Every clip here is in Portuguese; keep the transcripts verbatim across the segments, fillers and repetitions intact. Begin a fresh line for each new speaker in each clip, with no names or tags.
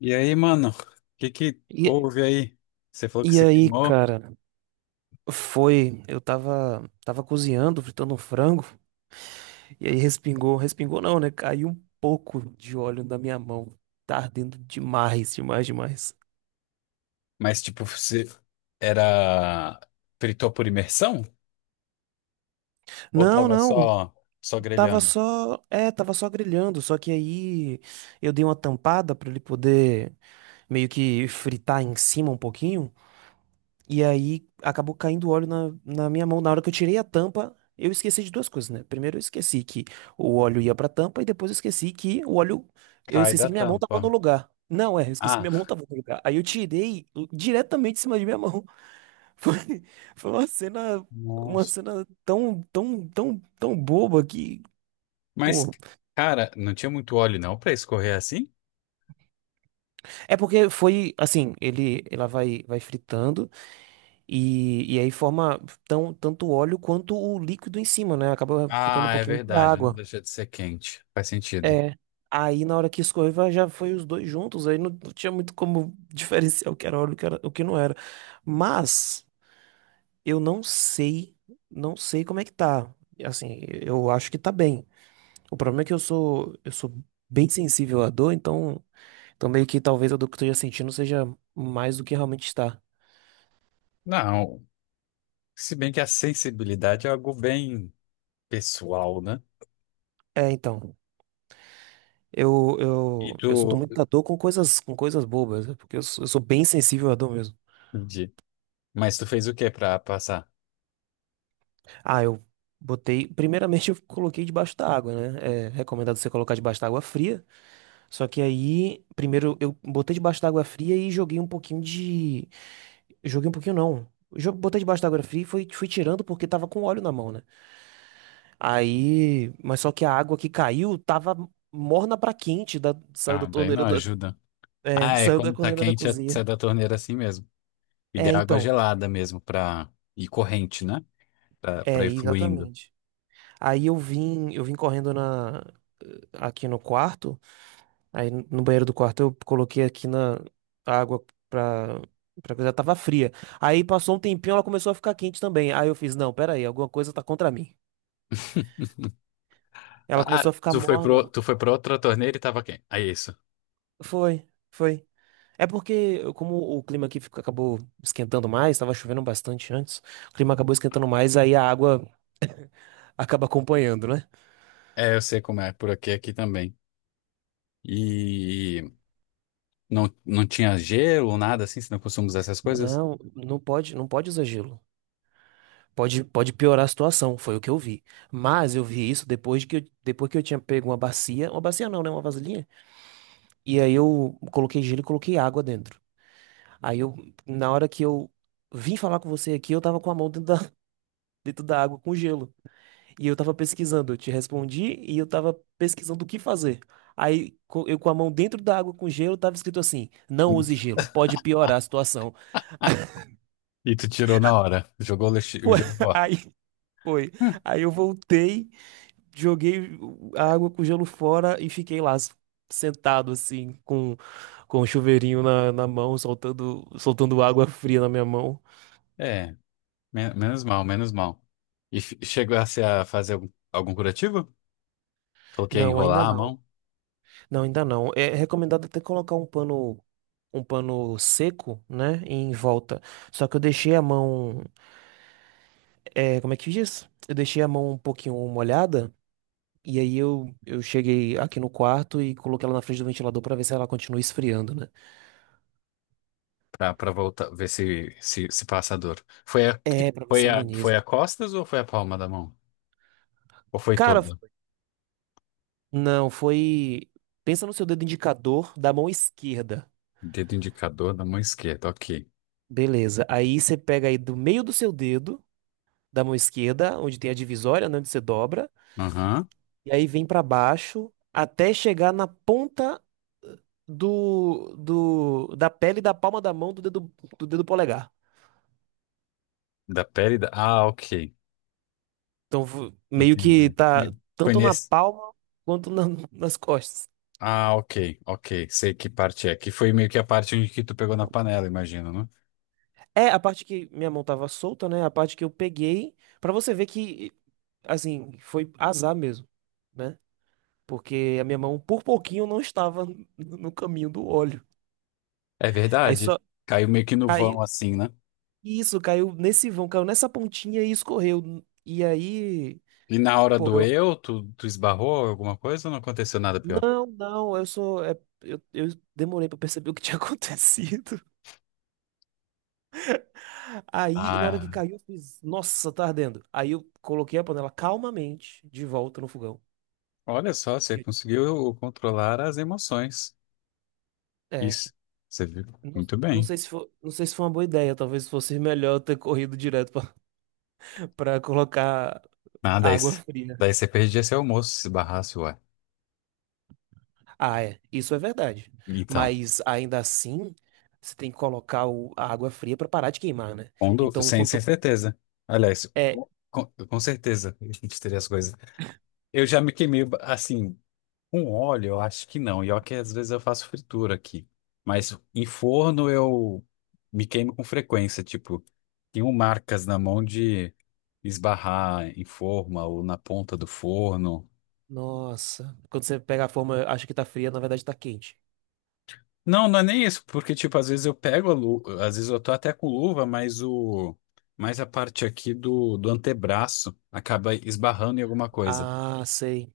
E aí, mano, o que que
E,
houve aí? Você falou que
e
se
aí,
queimou,
cara, foi. Eu tava, tava cozinhando, fritando um frango, e aí respingou, respingou não, né? Caiu um pouco de óleo na minha mão. Tá ardendo demais, demais, demais.
mas tipo, você era fritou por imersão? Ou
Não,
tava
não,
só só
tava
grelhando?
só. É, tava só grelhando, só que aí eu dei uma tampada pra ele poder meio que fritar em cima um pouquinho. E aí acabou caindo óleo na, na minha mão. Na hora que eu tirei a tampa, eu esqueci de duas coisas, né? Primeiro eu esqueci que o óleo ia pra tampa e depois eu esqueci que o óleo. Eu
Cai
esqueci
da
que minha mão
tampa.
tava no lugar. Não, é, eu esqueci que minha mão
Ah,
tava no lugar. Aí eu tirei diretamente em cima de minha mão. Foi, foi uma cena, uma
nossa.
cena tão, tão, tão, tão boba que.
Mas,
Pô.
cara, não tinha muito óleo não pra escorrer assim?
É porque foi assim, ele, ela vai, vai fritando. E, e aí forma tão, tanto o óleo quanto o líquido em cima, né? Acaba ficando um
Ah, é
pouquinho de
verdade, não
água.
deixa de ser quente. Faz sentido.
É. Aí na hora que escorreu já foi os dois juntos, aí não, não tinha muito como diferenciar o que era óleo, o que era, o que não era. Mas eu não sei, não sei como é que tá. Assim, eu acho que tá bem. O problema é que eu sou, eu sou bem sensível à dor, então, então meio que talvez a dor que eu esteja sentindo seja mais do que realmente está.
Não, se bem que a sensibilidade é algo bem pessoal, né?
É, então. Eu,
E
eu,
tu,
eu sinto muita dor com coisas, com coisas bobas, né? Porque eu sou, eu sou bem sensível à dor mesmo.
entendi. Mas tu fez o que pra passar?
Ah, eu botei. Primeiramente, eu coloquei debaixo da água, né? É recomendado você colocar debaixo da água fria. Só que aí, primeiro, eu botei debaixo da água fria e joguei um pouquinho de. Joguei um pouquinho, não. Jo- Botei debaixo da água fria e fui, fui tirando porque tava com óleo na mão, né? Aí. Mas só que a água que caiu tava morna pra quente, da... saiu da
Ah, daí não
torneira da.
ajuda.
É,
Ah, é
saiu da
quando tá
torneira da
quente, é-
cozinha.
sai da torneira assim mesmo. E de
É,
água
então.
gelada mesmo pra ir corrente, né? Pra,
É,
pra ir fluindo.
exatamente. Aí eu vim, eu vim correndo na aqui no quarto, aí no banheiro do quarto eu coloquei aqui na a água pra para coisa tava fria. Aí passou um tempinho, ela começou a ficar quente também. Aí eu fiz, não, pera aí, alguma coisa tá contra mim. Ela
Ah,
começou a ficar
tu foi pro,
morna.
tu foi pra outra torneira e tava quente. É isso.
Foi, foi. É porque como o clima aqui ficou- acabou esquentando mais, tava chovendo bastante antes, o clima acabou esquentando mais, aí a água acaba acompanhando, né?
É, eu sei como é, por aqui, aqui também. E não, não tinha gelo, ou nada assim, você não costuma usar essas coisas?
Não, não pode, não pode usar gelo. Pode, pode piorar a situação, foi o que eu vi. Mas eu vi isso depois de que eu, depois que eu tinha pego uma bacia, uma bacia não, né, uma vasilhinha. E aí eu coloquei gelo e coloquei água dentro. Aí eu, na hora que eu vim falar com você aqui, eu tava com a mão dentro da, dentro da água com gelo. E eu tava pesquisando, eu te respondi e eu tava pesquisando o que fazer. Aí co- eu com a mão dentro da água com gelo, tava escrito assim: não use gelo, pode piorar a situação.
E tu tirou na hora, jogou o lixo- o
Foi-
gelo fora.
Aí foi.
Hum.
Aí eu voltei. Joguei a água com gelo fora e fiquei lá s- sentado assim com com o chuveirinho na, na mão, soltando soltando água fria na minha mão.
É, men- menos mal, menos mal. E f- chegou a ser a fazer algum, algum curativo? Coloquei a
Não, ainda
enrolar a
não.
mão?
Não, ainda não. É recomendado até colocar um pano um pano seco, né, em volta. Só que eu deixei a mão, é, como é que diz? Eu deixei a mão um pouquinho molhada. E aí eu, eu cheguei aqui no quarto e coloquei ela na frente do ventilador pra ver se ela continua esfriando, né?
Pra, pra voltar, ver se, se, se passa a dor. Foi a, que-
É, pra ver se
foi a, foi
ameniza.
a costas ou foi a palma da mão? Ou foi
Cara,
toda?
não, foi. Pensa no seu dedo indicador da mão esquerda.
Dedo indicador da mão esquerda, ok.
Beleza. Aí você pega aí do meio do seu dedo, da mão esquerda, onde tem a divisória, né, onde você dobra,
Aham.
e aí vem pra baixo até chegar na ponta do, do da pele da palma da mão do dedo do dedo polegar.
Da pele da. Ah, ok.
Então vo- meio que
Entendi.
tá
Foi, foi
tanto na
nesse.
palma quanto na- nas costas.
Ah, ok, ok. Sei que parte é. Que foi meio que a parte onde que tu pegou na panela, imagino, né?
É a parte que minha mão tava solta, né? A parte que eu peguei, pra você ver que assim, foi azar mesmo né? Porque a minha mão por pouquinho não estava no no caminho do óleo.
É
Aí
verdade.
só
Caiu meio que no vão,
caiu,
assim, né?
isso, caiu nesse vão, caiu nessa pontinha e escorreu. E aí,
E na hora
pô, eu,
doeu, tu, tu esbarrou alguma coisa ou não aconteceu nada pior?
não, não, eu sou, é, eu, eu demorei pra perceber o que tinha acontecido. Aí, na hora que
Ah,
caiu, eu fiz, nossa, tá ardendo. Aí eu coloquei a panela calmamente de volta no fogão.
olha só, você
Eu-
conseguiu controlar as emoções.
é,
Isso. Você viu?
não,
Muito
não
bem.
sei se foi, não sei se foi uma boa ideia, talvez fosse melhor eu ter corrido direto pra pra colocar
Ah, daí,
água
c-
fria.
daí você perdia seu almoço se barrasse, ué.
Ah, é, isso é verdade.
Então,
Mas ainda assim, você tem que colocar o- a água fria para parar de queimar, né?
quando,
Então,
sem, sem
quanto
certeza. Aliás,
é,
com, com com certeza a gente teria as coisas. Eu já me queimei, assim, com óleo, eu acho que não. E ó que às vezes eu faço fritura aqui. Mas em forno eu me queimo com frequência. Tipo, tenho marcas na mão de esbarrar em forma ou na ponta do forno.
nossa, quando você pega a forma, acha que tá fria, na verdade tá quente.
Não, não é nem isso, porque, tipo, às vezes eu pego a luva, às vezes eu tô até com luva, mas o, mas a parte aqui do, do antebraço acaba esbarrando em alguma coisa.
Ah, sei,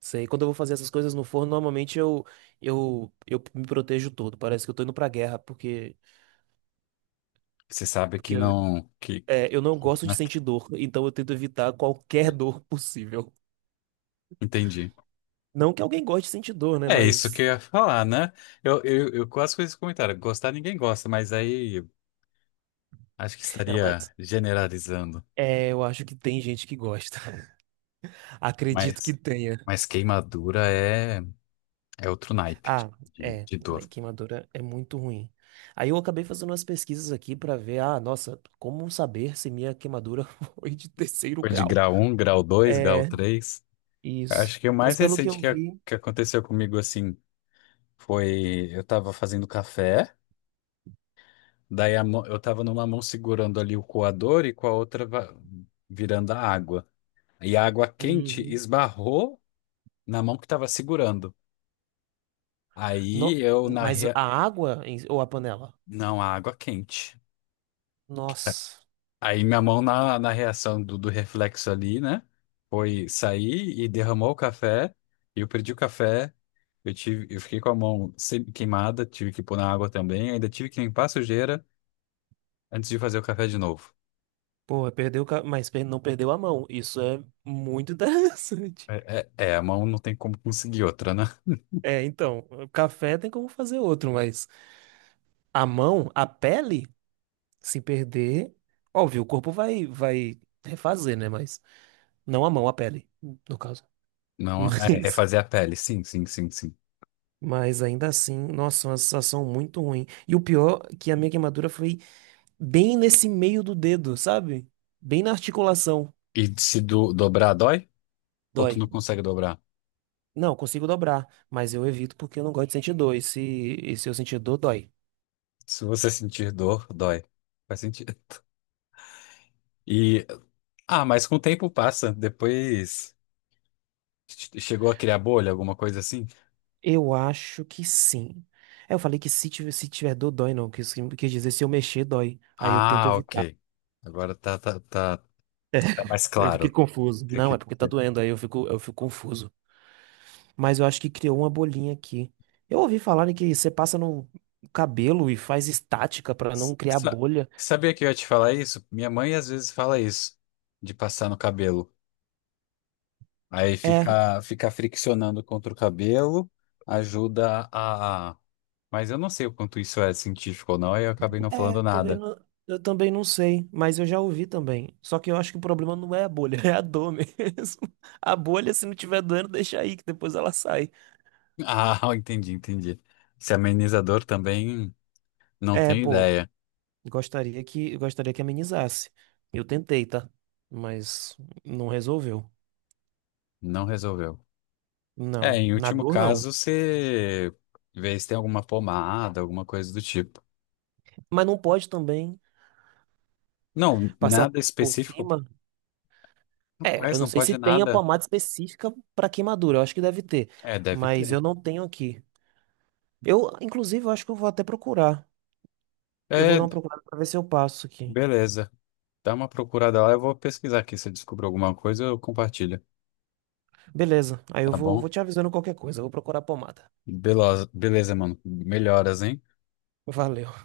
sei. Quando eu vou fazer essas coisas no forno, normalmente eu eu eu me protejo todo. Parece que eu tô indo pra guerra, porque
Você sabe
porque
que
eu,
não, que,
é, eu não gosto de sentir dor, então eu tento evitar qualquer dor possível.
entendi.
Não que alguém goste de sentir dor, né,
É isso que
mas
eu ia falar, né? Eu, eu, eu quase fiz esse comentário, gostar ninguém gosta, mas aí acho que
é, mas
estaria generalizando.
é, eu acho que tem gente que gosta. Acredito que
Mas,
tenha.
mas queimadura é, é outro naipe de,
Ah,
de,
é.
de dor.
Né, queimadura é muito ruim. Aí eu acabei fazendo umas pesquisas aqui pra ver, ah, nossa, como saber se minha queimadura foi de terceiro
Foi de
grau?
grau um, grau dois, grau
É,
três.
isso.
Acho que o
Mas
mais
pelo que
recente
eu
que, a-
vi.
que aconteceu comigo, assim, foi eu tava fazendo café, daí a mão- eu tava numa mão segurando ali o coador e com a outra va- virando a água. E a água quente
Uhum.
esbarrou na mão que tava segurando.
No-
Aí eu na
mas
rea...
a água em- ou a panela?
Não, a água quente.
Nossa.
Aí minha mão na, na reação do, do reflexo ali, né? Foi sair e derramou o café. E eu perdi o café. Eu tive, eu fiquei com a mão semi- queimada, tive que pôr na água também. Ainda tive que limpar a sujeira antes de fazer o café de novo.
Pô, perdeu, o ca- mas per- não perdeu a mão. Isso é muito interessante.
É, é- é, a mão não tem como conseguir outra, né?
É, então, o café tem como fazer outro, mas a mão, a pele? Se perder, óbvio, o corpo vai vai refazer, né? Mas não a mão, a pele, no caso.
Não, é
Mas
refazer a pele. Sim, sim, sim, sim.
mas ainda assim, nossa, uma sensação muito ruim. E o pior é que a minha queimadura foi bem nesse meio do dedo, sabe? Bem na articulação.
E se do- dobrar, dói? Ou tu
Dói.
não consegue dobrar?
Não, eu consigo dobrar, mas eu evito porque eu não gosto de sentir dor. E se, e se eu sentir dor, dói.
Se você sentir dor, dói. Faz sentido. E, ah, mas com o tempo passa. Depois. Che- Chegou a criar bolha, alguma coisa assim?
Eu acho que sim. É, eu falei que se tiver, se tiver dor, dói, não. Quis, quis dizer se eu mexer, dói. Aí eu tento
Ah,
evitar.
ok. Agora tá, tá, tá, tá mais
Eu
claro.
fiquei
O
confuso.
que eu
Não,
quis
é porque tá
dizer.
doendo, aí eu fico, eu fico confuso. Mas eu acho que criou uma bolinha aqui. Eu ouvi falar que você passa no cabelo e faz estática pra não
S-
criar
sa-
bolha.
Sabia que eu ia te falar isso? Minha mãe às vezes fala isso, de passar no cabelo. Aí
É,
fica, fica friccionando contra o cabelo, ajuda a. Mas eu não sei o quanto isso é científico ou não, aí eu acabei não
é,
falando
eu também
nada.
não, eu também não sei, mas eu já ouvi também. Só que eu acho que o problema não é a bolha, é a dor mesmo. A bolha, se não tiver doendo, deixa aí, que depois ela sai.
Ah, entendi, entendi. Esse amenizador também não
É,
tenho
pô,
ideia.
gostaria que, gostaria que amenizasse. Eu tentei, tá? Mas não resolveu.
Não resolveu. É,
Não,
em
na
último
dor não.
caso, você vê se tem alguma pomada, alguma coisa do tipo.
Mas não pode também.
Não,
Passar
nada
por
específico.
cima? É,
Rapaz,
eu não
não
sei se
pode
tem a
nada.
pomada específica para queimadura, eu acho que deve ter,
É, deve
mas
ter.
eu não tenho aqui. Eu, inclusive, eu acho que eu vou até procurar. Eu vou
É,
dar uma procurada para ver se eu passo aqui.
beleza. Dá uma procurada lá, eu vou pesquisar aqui. Se eu descobrir alguma coisa, eu compartilho.
Beleza, aí eu
Tá
vou,
bom?
vou te avisando qualquer coisa, eu vou procurar a pomada.
Beleza, beleza, mano. Melhoras, hein?
Valeu.